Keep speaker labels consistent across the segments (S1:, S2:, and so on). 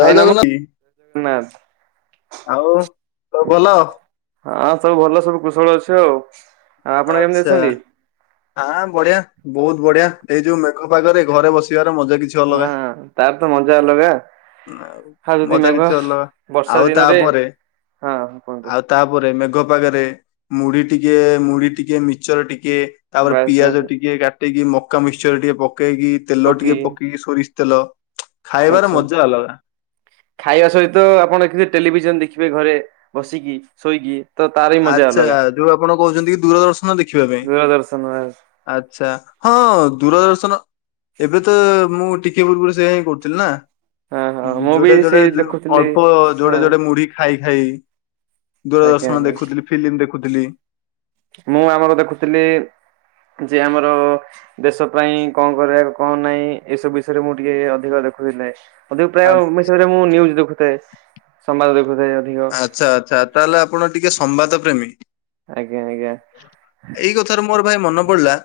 S1: ଜୟ
S2: ଭାଇ
S1: ଜଗନ୍ନାଥ
S2: ନମସ
S1: ଆଉ ସବୁ
S2: ନାଆଁନ୍ତି।
S1: ଭଲ
S2: ହଁ ସବୁ ଭଲ ସବୁ କୁଶଳ ଅଛୁ ଆଉ ଆପଣ କେମିତି ଅଛନ୍ତି?
S1: ଆଃ ବଢିଆ ବହୁତ୍ ବଢିଆ ଏଇ ଯୋଉ ମେଘ ପାଗରେ ଘରେ ବସିବାର ମଜା କିଛି
S2: ହଁ,
S1: ଅଲଗା।
S2: ତାର ତ ମଜା ଅଲଗା।
S1: ଆଉ
S2: ହାଲ୍ ଦି
S1: ମଜା
S2: ନେବ
S1: କିଛି ଅଲଗା
S2: ବର୍ଷା
S1: ଆଉ
S2: ଦିନରେ
S1: ତାପରେ
S2: ହଁ କୁହନ୍ତୁ।
S1: ଆଉ ତାପରେ ମେଘପାଗରେ ମୁଢି ଟିକେ ମୁଢି ଟିକେ ମିଚର ଟିକେ ତାପରେ
S2: ବାସ୍ ବାସ୍
S1: ପିଆଜ ଟିକେ କାଟିକି ମକା ମିକ୍ସଚର ଟିକେ ପକେଇକି ତେଲ
S2: ବକି
S1: ଟିକେ ପକେଇକି ସରିଷ ତେଲ ଖାଇବାର
S2: ଆଚ୍ଛା
S1: ମଜା ଅଲଗା।
S2: ଖାଇବା ସହିତ ଆପଣ ଏଥିରେ ଟେଲିଭିଜନ ଦେଖିବେ ଘରେ ବସିକି ଶୋଇକି। ତ ତାର ବି ମଜା
S1: ଆଚ୍ଛା
S2: ଅଲଗା
S1: ଯୋଉ ଆପଣ କହୁଛନ୍ତି କି ଦୂରଦର୍ଶନ ଦେଖିବା ପାଇଁ।
S2: ଦୂରଦର୍ଶନ
S1: ଆଛା ହଁ ଦୂରଦର୍ଶନ ଏବେ ତ ମୁଁ ଟିକିଏ ପୂର୍ବରୁ ସେଇଆ ହଁ କହୁଥିଲି ନା।
S2: ହଁ ହଁ ମୁଁ ବି
S1: ଯୋଡେ ଯୋଡେ
S2: ସେଇ ଦେଖୁଥିଲି
S1: ଅଳ୍ପ ଯୋଡେ
S2: ହଁ
S1: ଯୋଡେ ମୁଢ଼ି ଖାଇ ଖାଇ
S2: ଆଜ୍ଞା
S1: ଦୂରଦର୍ଶନ
S2: ଆଜ୍ଞା
S1: ଦେଖୁଥିଲି ଫିଲ୍ମ ଦେଖୁଥିଲି।
S2: ମୁଁ ଆମର ଦେଖୁଥିଲି ଯେ ଆମର ଦେଶ ପାଇଁ କଣ କରିବା କଣ ନାହିଁ ଏସବୁ ବିଷୟରେ ମୁଁ ଟିକେ ଅଧିକ ଦେଖୁଥିଲେ। ଅଧିକ
S1: ଆ-
S2: ପ୍ରାୟୟରେ ମୁଁ ଭୁବନେଶ୍ୱର ରେ ନ୍ୟୁଯ ଦେଖୁଥାଏ ସମ୍ବାଦ ଦେଖୁଥାଏ ଅଧିକ।
S1: ଆଚ୍ଛା, ଆଛା ତାହେଲେ ଆପଣ ଟିକେ ସମ୍ବାଦ ପ୍ରେମୀ
S2: ଆଜ୍ଞା ଆଜ୍ଞା
S1: ଏଇ କଥା। ଥରେ ମୋର ଭାଇ ମନେ ପଡିଲା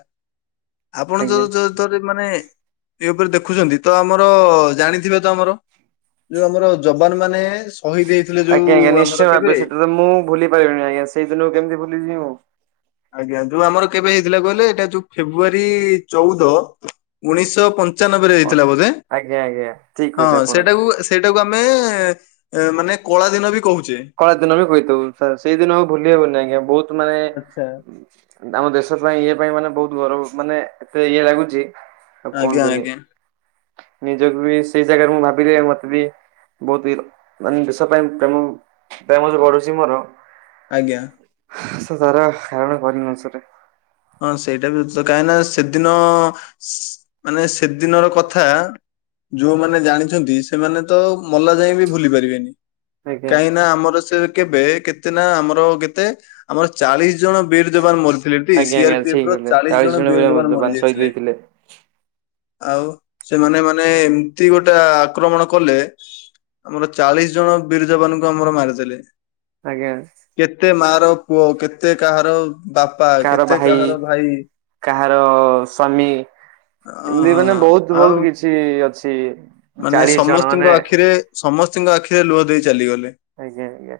S1: ଆପଣ
S2: ଆଜ୍ଞା।
S1: ଯୋଉ ଯୋଉ ମାନେ ଏ ଉପରେ ଦେଖୁଛନ୍ତି ତ ଆମର ଜାଣିଥିବେ ତ ଆମର ଯୋଉ ଆମର ଯବାନ ମାନେ ସହିଦ ହୋଇଥିଲେ
S2: ଆଜ୍ଞା, ଆଜ୍ଞା ନିଶ୍ଚୟ ଭାବେ ସେଟା ତ ମୁଁ ଭୁଲି ପିବିନି ଆଜ୍ଞା ସେଇିନ କେମତି ଭୁଲିଯିବଉ।
S1: ଆଜ୍ଞା ଯୋଉ ଆମର କେବେ ହେଇଥିଲା କହିଲେ ଏଇଟା ଯୋଉ ଫେବୃଆରୀ ଚଉଦ ଉଣେଇଶ ଶହ ପଞ୍ଚାନବେ ରେ ହେଇଥିଲା ବୋଧେ
S2: ଆଜ୍ଞା ଆଜ୍ଞା ଠିକ
S1: ହଁ
S2: କହିଲେ ଆପଣ।
S1: ସେଟାକୁ ସେଇଟାକୁ ଆମେ ମାନେ କଳା ଦିନ ବି କହୁଛେ।
S2: କଳା ଦିନ ବି କହିଥାଉୁ ସାର୍ ସେଇଦିନ ଆଉ ଭୁଲି ହବନି ଆଜ୍ଞା ବହୁତ ମାନେ
S1: ଆଚ୍ଛା
S2: ଆମ ଦେଶ ପାଇଁ ଇଏ ପାଇଁ ମାନେ ବହୁତ ଗରବ ମାନେ ଏତେ ଇଏ ଲାଗୁଚି। ଆଉ କଣ
S1: ଆଜ୍ଞା
S2: କରିନି?
S1: ଆଜ୍ଞା
S2: ନିଜକୁ ବି ସେଇ ଜାଗାରେ ମୁଁ ଭାବିଲି ମତେ ବି ବହୁତ ମାନେ ଦେଶ ପାଇଁ ପ୍ରେମ ପ୍ରେମ ଯେ ବଢୁଚି ମୋର
S1: ଆଜ୍ଞା
S2: [inaudible]
S1: ହଁ ସେଇଟା ବି କାହିଁକ ନା ସେଦିନ ମାନେ ସେଦିନର କଥା ଯୋଉମାନେ ଜାଣିଛନ୍ତି ସେମାନେ ତ ମଲା ଯାଏ ବି ଭୁଲି ପାରିବେନି।
S2: ଆଜ୍ଞା।
S1: କାହିଁ ନା ଆମର ସେ କେବେ କେତେ ନା ଆମର କେତେ ଆମର ଚାଳିଶ ଜଣ ବୀର ଯବାନ ମରିଥିଲେ।
S2: ଆଜ୍ଞା ଆଜ୍ଞା ଠିକ
S1: ସିଆରପିଏଫ ର
S2: କହିଲେ
S1: ଚାଳିଶ ଜଣ
S2: ଭଳିଆ
S1: ବୀର ଯବାନ ମରି
S2: ସହିଦ
S1: ଯାଇଥିଲେ।
S2: ହେଇଥିଲେ
S1: ଆଉ ସେମାନେ ମାନେ ଏମିତି ଗୋଟେ ଆକ୍ରମଣ କଲେ ଆମର ଚାଳିଶ ଜଣ ବିର ଯବାନଙ୍କୁ ଆମର ମାରିଦେଲେ।
S2: ଆଜ୍ଞା।
S1: କେତେ ମା ର ପୁଅ କେତେ କାହାର ବାପା
S2: କାହାର
S1: କେ
S2: ଭାଇ କାହାର ସ୍ଵାମୀ ଏମିତି ମାନେ
S1: ଅ
S2: ବହୁତ
S1: ଆଉ
S2: ବହୁତ କିଛି କିଛି ଅଛି
S1: ମାନେ
S2: ଚାଳିଶ ଜଣ ମାନେ
S1: ସମସ୍ତଙ୍କ ଆଖିରେ ସମସ୍ତଙ୍କ ଆଖିରେ ଲୁହ ଦେଇ ଚାଲିଗଲେ।
S2: ଆଜ୍ଞା ଆଜ୍ଞା।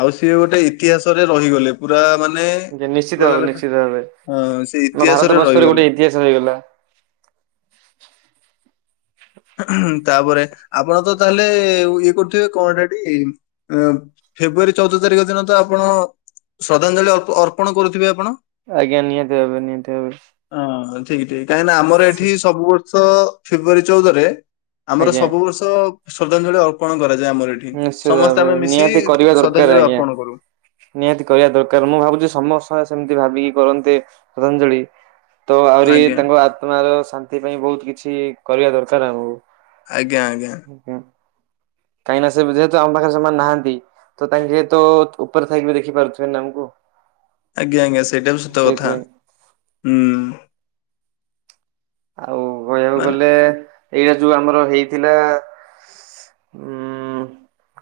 S1: ଆଉ ସିଏ ଗୋଟେ ଇତିହାସରେ ରହିଗଲେ ପୁରା ମାନେ
S2: ଆଜ୍ଞା ନିଶ୍ଚିତ
S1: କହିଲା
S2: ଭାବେ
S1: ଲେଖା
S2: ନିଶ୍ଚିତ ଭାବେ
S1: ହଁ ସେ
S2: ଆମ
S1: ଇତିହାସରେ
S2: ଭାରତ ବର୍ଷରେ
S1: ରହିଗଲେ
S2: ଗୋଟେ ଇତିହାସ ହେଇଗଲା।
S1: ତାପରେ ଆପଣ ତ ତାହେଲେ ଇଏ କରୁଥିବେ କଣ ଟା ଟି ଫେବୃୟାରୀ ଚଉଦ ତାରିଖ ଦିନ ତ ଆପଣ ଶ୍ରଦ୍ଧାଞ୍ଜଳି ଅର୍ପ ଅର୍ପଣ କରୁଥିବେ ଆପଣ।
S2: ଆଜ୍ଞା ନିହାତି ଭାବେ ନିହାତି ଭାବେ।
S1: ହଁ ଠିକ ଠିକ କାହିଁକି ନା ଆମର ଏଠି ସବୁ ବର୍ଷ ଫେବୃଆାରୀ ଚଉଦରେ ଆମର
S2: ଆଜ୍ଞା।
S1: ସବୁ ବର୍ଷ ଶ୍ରଦ୍ଧାଞ୍ଜଳି ଅର୍ପଣ କରାଯାଏ ଆମର ଏଠି।
S2: ନିଶ୍ଚିତ
S1: ସମସ୍ତେ
S2: ଭାବରେ
S1: ଆମେ ମିଶି
S2: ନିହାତି କରିବା ଦରକାର
S1: ଶ୍ରଦ୍ଧାଞ୍ଜଳି
S2: ଆଜ୍ଞା।
S1: ଅର୍ପଣ କରୁ।
S2: ନିହାତି କରିବା ଦରକାର ମୁଁ ଭାବୁଛି ସମସ୍ତେ ସେମିତି ଭାବିକି କରନ୍ତେ ଶ୍ରଦ୍ଧାଞ୍ଜଳି ତ ଆହୁରି
S1: ଆଜ୍ଞା
S2: ତାଙ୍କ ଆତ୍ମା ର ଶାନ୍ତି ପାଇଁ ବହୁତ କିଛି କରିବା ଦରକାର ଆମକୁ।
S1: ଆଜ୍ଞା ଆଜ୍ଞା
S2: କାହିଁକି ନା ଯେହେତୁ ଆମ ପାଖରେ ସେମାନେ ନାହାନ୍ତି ତ ତାଙ୍କେ ତ ଉପରେ ଥାଇ ଦେଖି ପାରୁଥିବେ ନା ଆମକୁ
S1: ଆଜ୍ଞା ଆଜ୍ଞା ସେଇଟା ବି ସତ କଥା
S2: ସେଇଥିପାଇଁ
S1: ହୁଁ।
S2: ଆଉ କହିଆକୁ
S1: ମାନେ
S2: ଗଲେ ଏଇଟା ଯୋଉ ଆମର ହେଇଥିଲା ଉଁ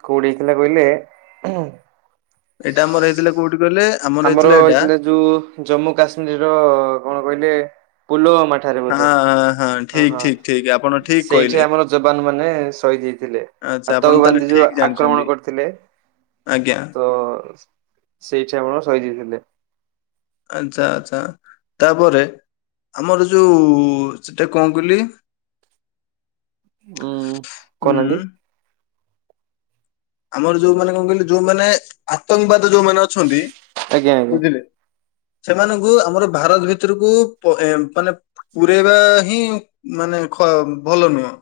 S2: କୋଉଠି ହେଇଥିଲା କହିଲେ
S1: ଏଇଟା ଆମର ହେଇଥିଲେ କୋଉଠି କହିଲେ
S2: ଆମର ହେଇଥିଲା ଯୋଉ ଜମ୍ମୁ କାଶ୍ମୀରର କଣ କହିଲେ ପୁଲୱାମା ଠାରେ
S1: ହଁ
S2: ବୋଧେ
S1: ହଁ
S2: ହଁ
S1: ଠିକ ଠିକ ଠିକ ଆପଣ
S2: ହଁ
S1: ଠିକ
S2: ସେଇଠି
S1: କହିଲେ।
S2: ଆମର ଯବାନ ମାନେ ସହିଦ ହେଇଥିଲେ।
S1: ଆଚ୍ଛା ଆପଣ ତାହେଲେ
S2: ଆତଙ୍କବାଦି ଯୋଉ
S1: ଠିକ ଜାଣିଛନ୍ତି
S2: ଆକ୍ରମଣ କରିଥିଲେ
S1: ଆଜ୍ଞା
S2: ତ ସେଇଠି ଆମର ସହିଦ ହେଇଥିଲେ।
S1: ଆଛା ଆଛା ତା ପରେ ଆମର ଯୋଉ ସେଟା କଣ କଇଲେ
S2: [inaudible] କହୁନାହାନ୍ତି
S1: ହୁଁ। ଆମର ଯୋଉମାନେ କଣ କହିଲେ ଯୋଉମାନେ ଆତଙ୍କବାଦ ଯୋଉମାନେ ଅଛନ୍ତି
S2: ଆଜ୍ଞା ଆଜ୍ଞା
S1: ବୁଝିଲେ। ସେମାନଙ୍କୁ ଆମର ଭାରତ ଭିତରକୁ ପ ଏମ୍ ମାନେ ପୁରେଇବା ହିଁ ମାନେ ଖ ମାନେ ଭଲ ନୁହଁ।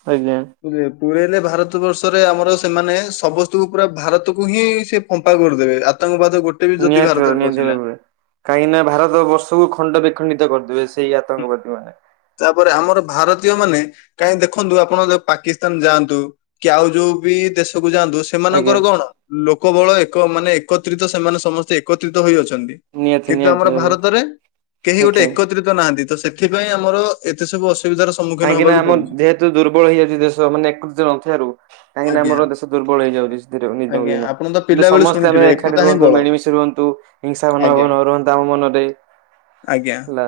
S2: [unintelligible]
S1: ପୁରେଇ ପୁରେଇଲେ ଭାରତ ବର୍ଷରେ ଆମର ସେମାନେ ସମସ୍ତଙ୍କୁ ପୁରା ଭାରତକୁ ହିଁ ସେ ଫମ୍ପା କରିଦେବେ ଆତଙ୍କବାଦ ଗୋଟେ ବି ଯଦି
S2: ନିହାତି ଭାବରେ,
S1: ଭାରତରେ
S2: ନିହାତି
S1: ପଶିଲା
S2: ଭାବରେ। କାହିଁକି ନା ଭାରତ ବର୍ଷକୁ ଖଣ୍ଡ ବିଖଣ୍ଡିତ କରିଦେବେ ସେଇ
S1: ହୁଁ।
S2: ଆତଙ୍କବାଦୀ ମାନେ।
S1: ତାପରେ ଆମର ଭାରତୀୟ ମାନେ କାହିଁକି ଦେଖନ୍ତୁ ଆପଣ ଦେଖ ପାକିସ୍ତାନ ଯାଆନ୍ତୁ। କି ଆଉ ଯୋଉ ବି ଦେଶକୁ ଯାଆନ୍ତୁ ସେମାନଙ୍କର
S2: ଆଜ୍ଞା
S1: କଣ ଲୋକ ବଳ ଏକ ମାନେ ଏକତ୍ରିତ ସେମାନେ ସମସ୍ତେ ଏକତ୍ରିତ ହୋଇ ଅଛନ୍ତି।
S2: ନିହାତି
S1: କିନ୍ତୁ
S2: ନିହାତି
S1: ଆମର
S2: ଭାବେ
S1: ଭାରତରେ କେହି ଗୋଟେ
S2: ଆଜ୍ଞା।
S1: ଏକତ୍ରିତ ନାହାନ୍ତି। ତ ସେଥିପାଇଁ ଆମର ଏତେ ସବୁ ଅସୁବିଧାର ସମ୍ମୁଖୀନ
S2: କାହିଁକିନା
S1: ହବାକୁ
S2: ଆମ
S1: ପଡୁଛି
S2: ଯେହେତୁ ଦୁର୍ବଳ ହେଇଯାଉଛି ଦେଶ ମାନେ ଏକୃତ ନଥିବାରୁ କାହିଁକିନା
S1: ଆଜ୍ଞା
S2: ଆମର ଦେଶ ଦୁର୍ବଳ
S1: ଆଜ୍ଞା ଆପଣ ତ
S2: ହେଇଯାଉଛି।
S1: ପିଲାବେଳୁ
S2: ସମସ୍ତେ
S1: ଶୁଣିଥିବେ
S2: ଆମେ ଏକାଠି
S1: ଏକତା ହିଁ
S2: ରୁହନ୍ତୁ
S1: ବଳ
S2: ମିଳିମିଶି ରୁହନ୍ତୁ ହିଂସା ମନଭାବ
S1: ଆଜ୍ଞା
S2: ନରହୁ। ତା ମନରେ
S1: ଆଜ୍ଞା
S2: ହେଲା,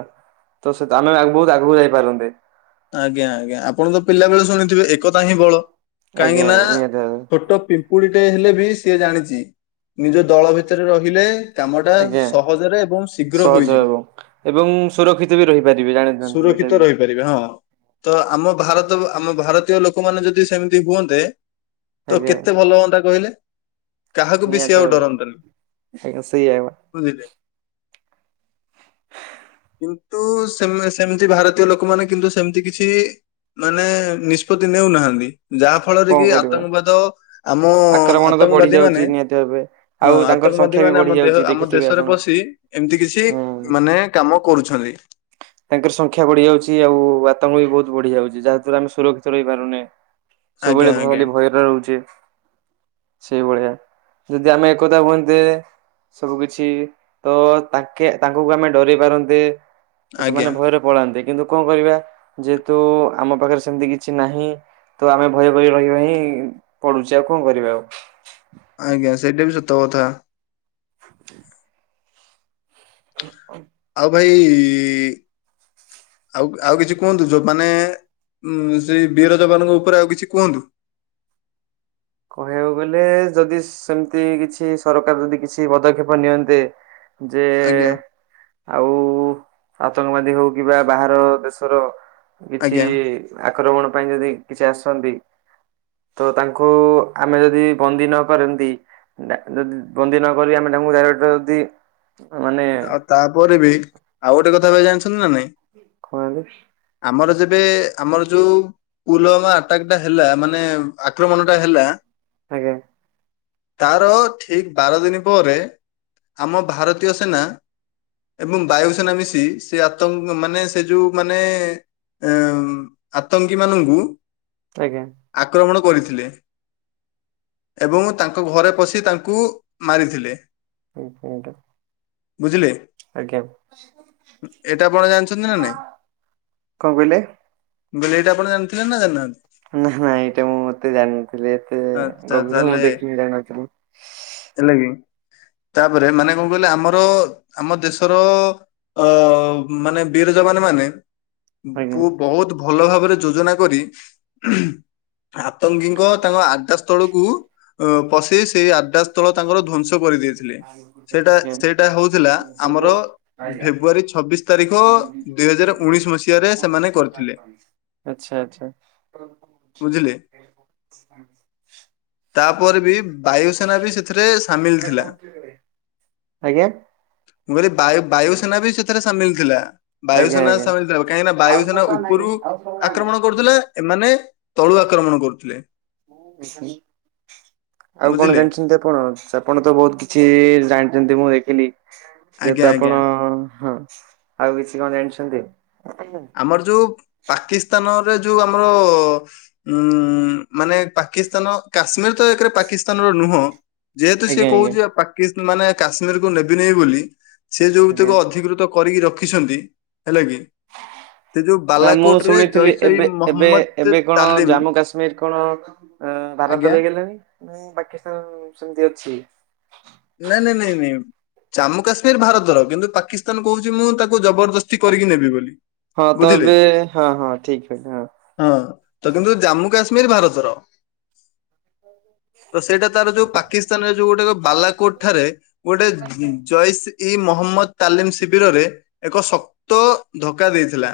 S2: ତ ସେ ଆମେ ବହୁତ ଆଗକୁ ଯାଇପାରନ୍ତେ।
S1: ଆଜ୍ଞା ଆଜ୍ଞା ଆପଣ ତ ପିଲା ବେଳେ ଶୁଣିଥିବେ ଏକତା ହିଁ ବଳ।
S2: ଆଜ୍ଞା
S1: କାହିଁକି ନା
S2: ଆଜ୍ଞା ନିହାତି ଭାବରେ
S1: ଛୋଟ ପିମ୍ପୁଡ଼ିଟେ ହେଲେ ବି ସିଏ ଜାଣିଚି। ନିଜ ଦଳ ଭିତରେ ରହିଲେ କାମଟା
S2: ଆଜ୍ଞା।
S1: ସହଜରେ ଏବଂ ଶୀଘ୍ର
S2: ସହଜ
S1: ହୋଇଯିବ।
S2: ହେବ ଏବଂ ମୁଁ ସୁରକ୍ଷିତ ବି ରହିପାରିବି ଜାଣିଥାନ୍ତୁ। ଏଇଟା
S1: ସୁରକ୍ଷିତ
S2: ବି
S1: ରହିପାରିବେ ହଁ। ତ ଆମ ଭାରତ ଆମ ଭାରତୀୟ ଲୋକମାନେ ଯଦି ସେମିତି ହୁଅନ୍ତେ ତ
S2: ଆଜ୍ଞା।
S1: କେତେ ଭଲ ହୁଅନ୍ତା କହିଲେ? କାହାକୁ ବି
S2: ନିହାତି
S1: ସିଏ ଆଉ
S2: ଭାବରେ
S1: ଡରନ୍ତେ ନି।
S2: ଆଜ୍ଞା ସେଇଆ
S1: ବୁଝିଲେ। ଟୁଟୁ ସେମ ସେମତି ଭାରତୀୟ ଲୋକମାନୋନ କିନ୍ତୁ ସେ ସେମତି କିଛି ମାନେ ନିଷ୍ପତି ନେଉନାହାଁନ୍ତି। ଯାହା ଫଳରେ
S2: କଣ
S1: କି
S2: କରିବା
S1: ଆତଙ୍କବାଦ ଆମ
S2: ଆକ୍ରମଣ ତ ବଢି
S1: ଆତଙ୍କବାଦୀ
S2: ଯାଉଛି
S1: ମାନେ
S2: ନିହାତି ଭାବେ।
S1: ହଁ
S2: ଆଉ ତାଙ୍କର
S1: ଆତଙ୍କବାଦୀ
S2: ସଂଖ୍ୟା ବି
S1: ମାନେ ଆମ
S2: ବଢି
S1: ଦେହ
S2: ଯାଉଛି
S1: ଆମ
S2: ଦେଖିଥିବେ
S1: ଦେଶରେ
S2: ଆପଣ
S1: ପଶି ଏମିତି କିଛି
S2: ହୁଁ।
S1: ମାନେ କାମ କରୁଛନ୍ତି।
S2: ତାଙ୍କର ସଂଖ୍ୟା ବଢି ଯାଉଛି। ଆଉ ଆତଙ୍କ ବି ବହୁତ ବଢି ଯାଉଛି। ଯାହା ଦ୍ୱାରା ଆମେ ସୁରକ୍ଷିତ ରହିପାରୁନେଁ।
S1: ଆଜ୍ଞା
S2: ସବୁବେଳେ
S1: ଆଜ୍ଞା
S2: ଭୟଲି ଭୟରେ ରହୁଚେ। ସେଇଭଳିଆ ଯଦି ଆମେ ଏକଥା ହୁହନ୍ତେ, ସବୁ କିଛି ତ ତାଙ୍କେ ତାଙ୍କୁକୁ ଆମେ ଡରେଇ ପାରନ୍ତେ। ତ
S1: ଆଜ୍ଞା
S2: ସେମାନେ ଭୟରେ ପଳାନ୍ତେ କିନ୍ତୁ କଣ କରିବା ଯେହେତୁ ଆମ ପାଖରେ ସେମତି କିଛି ନାହିଁ। ତ ଆମେ ଭୟ କରି ରହିବା ହିଁ ପଡୁଚି ଆଉ କଣ କରିବା ଆଉ।
S1: ଆଜ୍ଞା ସେଇଟା ବି ସତ କଥା।
S2: [inaudible]
S1: ଆଉ ଭାଇ ଆଉ ଆଉ କିଛି କୁହନ୍ତୁ ଯୋଉମାନେ ସେଇ ବୀର ଯବାନଙ୍କ ଉପରେ ଆଉ କିଛି କୁହନ୍ତୁ?
S2: କହିବାକୁ ଗଲେ ଯଦି ସେମିତି କିଛି ସରକାର ଯଦି କିଛି ପଦକ୍ଷେପ ନିଅନ୍ତେ ଯେ
S1: ଆଜ୍ଞା
S2: ଆଉ ଆତଙ୍କବାଦୀ ହଉ କି ବା ବାହାର ଦେଶର କିଛି
S1: ଆଜ୍ଞା
S2: ଆକ୍ରମଣ ପାଇଁ ଯଦି କିଛି ଆସନ୍ତି ତ ତାଙ୍କୁ ଆମେ ଯଦି ବନ୍ଦୀ ନ କରନ୍ତି ଯଦି ବନ୍ଦୀ ନକରି ଆମେ ତାଙ୍କୁ ଡାଇରକ୍ଟ ଯଦି ମାନେ
S1: ଆଉ ତାପରେ ବି ଆଉ ଗୋଟେ କଥା ଭାଇ ଜାଣିଛନ୍ତି ନା ନାଇଁ?
S2: କଣ କହିଲେ।
S1: ଆମର ଯେବେ ଆମର ଯୋଉ ପୁଲୱାମା ଆଟାକଟା ହେଲା ମାନେ ଆକ୍ରମଣଟା ହେଲା
S2: ଆଜ୍ଞା।
S1: ତାର ଠିକ ବାର ଦିନ ପରେ ଆମ ଭାରତୀୟ ସେ ସେନା ଏବଂ ବାୟୁସେନା ମିଶି ସେ ଆତଙ୍କ ମାନେ ସେ ଯୋଉ ମାନେ ଅ ଆତଙ୍କୀ ମାନଙ୍କୁ
S2: ଆଜ୍ଞା।
S1: ଆକ୍ରମଣ କରିଥିଲେ। ଏବଂ ତାଙ୍କ ଘରେ ପସି ତାଙ୍କୁ ମାରିଥିଲେ।
S2: ହଁ ପଟା।
S1: ବୁଝିଲେ।
S2: ଆଜ୍ଞା।
S1: ଏଇଟା ଆପଣ ଜାଣିଛନ୍ତି ନା ନାଇଁ
S2: କହିଲେ?
S1: ମୁଁ କହିଲି ଏଇଟା ଆପଣ ଜାଣିଥିଲେ ନା ଜାଣିନାହାନ୍ତି?
S2: ନା ନା ଏଇଟା ମୁଁ ମତେ ଜାଣିିନଥିଲି ଏତେ
S1: ଆଚ୍ଛା
S2: ଗଭୀର
S1: ତାହେଲେ
S2: ମୁଁ ଦେଖିକି ଜାଣିନଥିଲି।
S1: ହେଲା କି ତାପରେ ମାନେ କଣ ଆମର ଆମ ଦେଶର ଅ ମାନେ ବୀର ଯବାନ ମାନେ
S2: ଆଜ୍ଞା।
S1: ବୁ ବହୁତ ଭଲ ଭାବରେ ଯୋଜନା କରି ଆତଙ୍କୀଙ୍କ ତାଙ୍କ ଆ ତଳକୁ ପଶେଇ ସେଇ ଆକାଶ ସ୍ଥଳ ତାଙ୍କର ଧ୍ଵଂସ କରିଦେଇଥିଲେ।
S2: ଆଚ୍ଛା
S1: ସେଇଟା ସେଇଟା ହଉଥିଲା ଆମର ଫେବୃଆରୀ ଛବିଶ ତାରିଖ ଦୁଇ ହଜାର ଉଣେଇଶ ମସିହାରେ ସେମାନେ କରିଥିଲେ।
S2: ଆଚ୍ଛା ଆଚ୍ଛା।
S1: ବୁଝିଲେ। ତାପରେ ବି ବାୟୁସେନା ବି ସେଥିରେ ସାମିଲ ଥିଲା।
S2: ଆଜ୍ଞା।
S1: ମୁଁ କହିଲି ବାୟୁ ବାୟୁସେନା ବି ସେଥିରେ ସାମିଲ ଥିଲା।
S2: ଆଜ୍ଞା
S1: ବାୟୁସେନା
S2: ଆଜ୍ଞା।
S1: ସାମିଲ ଥିଲା କାହିଁକିନା ବାୟୁସେନା ଉପରୁ ଆକ୍ରମଣ କରୁଥିଲେ ଏମାନେ ତଳୁ ଆକ୍ରମଣ କରୁଥିଲେ।
S2: ଆଉ କଣ
S1: ବୁଝିଲେ
S2: ଜାଣିଛନ୍ତି ଆପଣ? ଆପଣ ତ ବହୁତ କିଛି ଜାଣିଛନ୍ତି ମୁଁ ଦେଖିଲି
S1: ଆଜ୍ଞା
S2: ଯେହେତୁ
S1: ଆଜ୍ଞା।
S2: ଆପଣ ହଁ ଆଉ କିଛି କଣ ଜାଣିଛନ୍ତି?
S1: ଆମର ଯୋଉ ପାକିସ୍ତାନରେ ଯୋଉ ଆମର ଉଁ ମାନେ ପାକିସ୍ତାନ କାଶ୍ମୀର ତ ଏକରେ ପାକିସ୍ତାନର ନୁହଁ। ଯେହେତୁ ସିଏ
S2: ଆଜ୍ଞା ଆଜ୍ଞା।
S1: କହୁଛି ପାକିସ୍ତା ମାନେ କାଶ୍ମୀରକୁ ନେବିନି ବୋଲି ସେ ଯୋଉ
S2: ଆଜ୍ଞା
S1: ଟିକେ ଅଧିକୃତ କରିକି ରଖିଛନ୍ତି ହେଲେ କି। ସେ ଯୋଉ
S2: ନା ମୁଁ
S1: ବାଲାକୋଟ ରେ
S2: ଶୁଣିଥିଲି
S1: ଜୈସ ଇ
S2: ଏବେ ଏବେ
S1: ମହମ୍ମଦ
S2: ଏବେ କଣ
S1: ତାଲିମ
S2: ଜାମ୍ମୁ କାଶ୍ମୀର କଣ?
S1: ଆଜ୍ଞା
S2: ଭାରତରେଇଗଲେଣି ନା ପାକିସ୍ତାନ ସେମିତି ଅଛି?
S1: ନାଇଁ ନାଇଁ ନାଇଁ ନାଇଁ ଜାମ୍ମୁ କାଶ୍ମୀର ଭାରତର କିନ୍ତୁ ପାକିସ୍ତାନ କହୁଛି ମୁଁ ତାକୁ ଜବରଦସ୍ତି କରିକି ନେବି ବୋଲି।
S2: ହଁ
S1: ବୁଝିଲେ
S2: ତବେ ହଁ ହଁ ଠିକ କଥା ହଁ।
S1: ହଁ ତ କିନ୍ତୁ ଜାମ୍ମୁ କାଶ୍ମୀର ଭାରତର। ତ ସେଇଟା ତାର ଯୋଉ ପାକିସ୍ତାନ ଯୋଉ ଗୋଟେ ବାଲାକୋଟ ଠାରେ ଗୋଟେ ଜୟସୀ ଇ ମହମ୍ମଦ ତାଲିମ ଶିବିରରେ ଏକ ଶକ୍ତ ଧକା ଦେଇଥିଲା।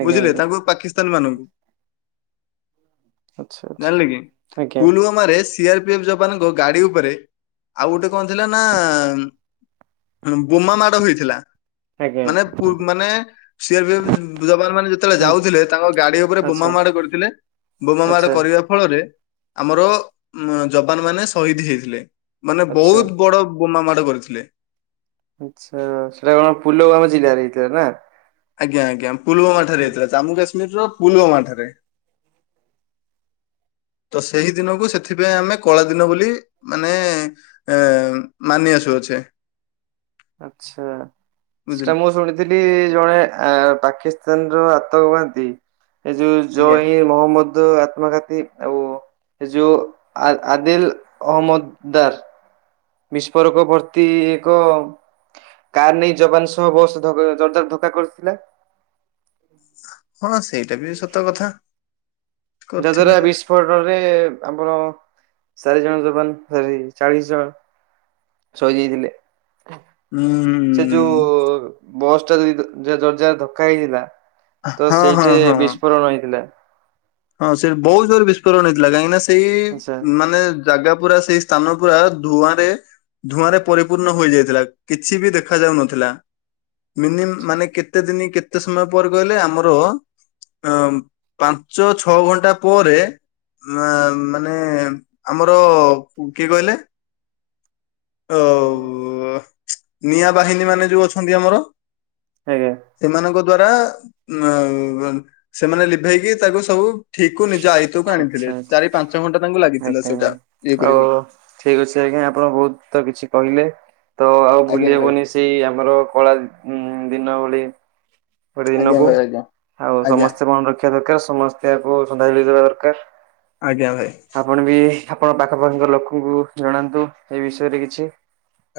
S2: ଆଜ୍ଞା
S1: ବୁଝିଲେ
S2: ଆଜ୍ଞା
S1: ତାଙ୍କୁ ପାକିସ୍ତାନୀ ମାନଙ୍କୁ?
S2: ଆଚ୍ଛା
S1: ଜାଣିଲେ କି
S2: ଆଚ୍ଛା
S1: ପୁଲୱାମରେ ସିଆର ପି ଏଫ ଯବାନଙ୍କ ଗାଡି ଉପରେ ଆଉ ଗୋଟେ କଣ ଥିଲା ନା ବୋମା ମାଡ ବି ହେଇଥିଲା।
S2: ଆଜ୍ଞା ଆଜ୍ଞା
S1: ମାନେ ପୁ ମାନେ ସି ଆର ପି ଏଫ ଯବାନମାନେ ଯେତୋଳେ
S2: ହୁଁ
S1: ଯାଉଥୁଲେ ତାଙ୍କ ଗାଡି ଓପରେ ବୋମା
S2: ଆଚ୍ଛା
S1: ମାଡ କରିଥିଲେ। ବୋମ ମାଡ଼
S2: ଆଚ୍ଛା
S1: କରିବା ଫଳରେ ଆମର ଯବାନ ମାନେ ସହିଦ ହେଇଥିଲେ। ମାନେ
S2: ଆଚ୍ଛା
S1: ବହୁତ ବଡ ବୋମା ମାଡ଼ କରିଥିଲେ।
S2: ଉଚ୍ଛା ସେଟା କଭ ପୁଲବାମ ଜିଲ୍ଲାରେ ହେଇଥିଲା ନା?
S1: ଆଜ୍ଞା ଆଜ୍ଞା ପୁଲୁବାମା ଠାରେ ହେଇଥିଲା ଜାମ୍ମୁ କାଶ୍ମୀରିର ପୁଲୁବାମା ଠାରେ। ତ ସେଇ ଦିନକୁ ସେଥିପାଇଁ ଆମେ କଳା ଦିନ ବୋଲି ମାନେ ଏ ମାନି ଆସୁଅଛେ।
S2: ଆଛା ସେଟା
S1: ବୁଝିଲେ
S2: ମୁଁ ଶୁଣିଥିଲି। ଥିଲି ଜଣେ ଆ ପାକିସ୍ତାନ ର ଆତଙ୍କବାଦୀ ଏ ଯୋଉ
S1: ଆଜ୍ଞା
S2: ଜଇ ମହମ୍ମଦ ଆତ୍ମଘାତୀ ଆଉ ସେ ଯୋଉ ଆ ଆଦିଲ ଅହମ୍ମଦଦାର। ବିସ୍ଫୋରକ ଭର୍ତ୍ତି ଏକ କାର ନେଇ ଯବାନ ସହ ବସ୍ ଜୋରଦାର ଧକ୍କା କରିଥିଲା।
S1: ହଁ ସେଇଟା ବି ସତ କଥା। କରିଥିବେ
S2: ଯାହାଦ୍ଵାରା ବିସ୍ଫୋଟରେ ଆମର ଚାରି ଜଣ ଯବାନ ଫେରେ ଚାଳିଶ ଜଣ ସହିଦ୍ ହେଇଥିଲେ।
S1: ହୁଁ।
S2: ସେ ଯୋଉ ବସ୍ ଟା ଯଦି ଯୋଦାର୍ ଧକ୍କା ହେଇଥିଲା। ତ
S1: ହଁ ହଁ
S2: ସେଇଠି
S1: ହଁ।
S2: ବିସ୍ଫୋରଣ ହେଇଥିଲା।
S1: ହଁ ସେ ବହୁତ ଜୋରେ ବିସ୍ଫୋରଣ ହେଇଥିଲା। କାହିଁକି ନା
S2: ଆଚ୍ଛା
S1: ସେଇ ମାନେ ଜାଗା ପୁରା ସେଇ ସ୍ଥାନ ପୁରା ଧୂଆଁ ରେ ଧୂଆଁ ରେ ପରିପୂର୍ଣ୍ଣ ହୋଇଯାଇଥିଲା କିଛି ବି ଦେଖା ଯାଉନଥିଲା। ମିନିମି
S2: ଆଚ୍ଛା
S1: ମାନେ କେତେ ଦିନି କେତେ କେତେ ସମୟ ପରେ କହିଲେ ଆମର ପା ପାଞ୍ଚ ଛଅ ଘଣ୍ଟା ପରେ ମା ମାନେ ଆମର କିଏ କହିଲେ? ଅ ନିଆଁ ବାହିନୀ ମାନେ ଯୋଉ ଅଛନ୍ତି ଆମର।
S2: ଆଜ୍ଞା।
S1: ସେମାନଙ୍କ ଦ୍ଵାରା ସେମାନେ ଲିଭେଇକି ତାକୁ ସବୁ ଠିକକୁ ନିଜ ଆଇତକୁ ଆଣିଥିଲେ।
S2: ଆଚ୍ଛା
S1: ଚାରି
S2: ଆଚ୍ଛା
S1: ପାଞ୍ଚ ଘଣ୍ଟା ତାଙ୍କୁ ଲାଗିଥିଲା
S2: ଆଜ୍ଞା ଆଜ୍ଞା।
S1: ସେଇଟା ଇଏ
S2: ଆଉ
S1: କରିବାକୁ।
S2: ଠିକ ଅଛି ଆଜ୍ଞା ଆପଣ ବହୁତ କିଛି କହିଲେ ତ ଆଉ
S1: ଆଜ୍ଞା
S2: ଭୁଲି
S1: ଭାଇ
S2: ହେବନି। ସେଇ ଆମର କଳା ଦିନ ଭଳି ଗୋଟେ
S1: ଆଜ୍ଞା
S2: ଦିନକୁ
S1: ଭାଇ ଆଜ୍ଞା
S2: ଆଉ
S1: ଆଜ୍ଞା
S2: ସମସ୍ତେ ମନେ ରଖିବା ଦରକାରେ ସମସ୍ତେକୁ ଶ୍ରାଦ୍ଧାଞ୍ଜଳି ଦେବା ଦରକାରେ।
S1: ଆଜ୍ଞା ଭାଇ।
S2: ଆପଣ ବି ଆପଣ ପାଖପାଖିଙ୍କ ଲୋକଙ୍କୁ ଜଣାନ୍ତୁ ଏ ବିଷୟରେ କିଛି।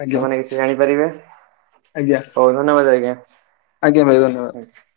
S1: ଆଜ୍ଞା
S2: ସେମାନେ କିଛି ଜାଣିପାରିବେ
S1: ଆଜ୍ଞା
S2: ହଉ ଧନ୍ୟବାଦ, ଆଜ୍ଞା।
S1: ଆଜ୍ଞା ଭାଇ ଧନ୍ୟବାଦ।
S2: [inaudible]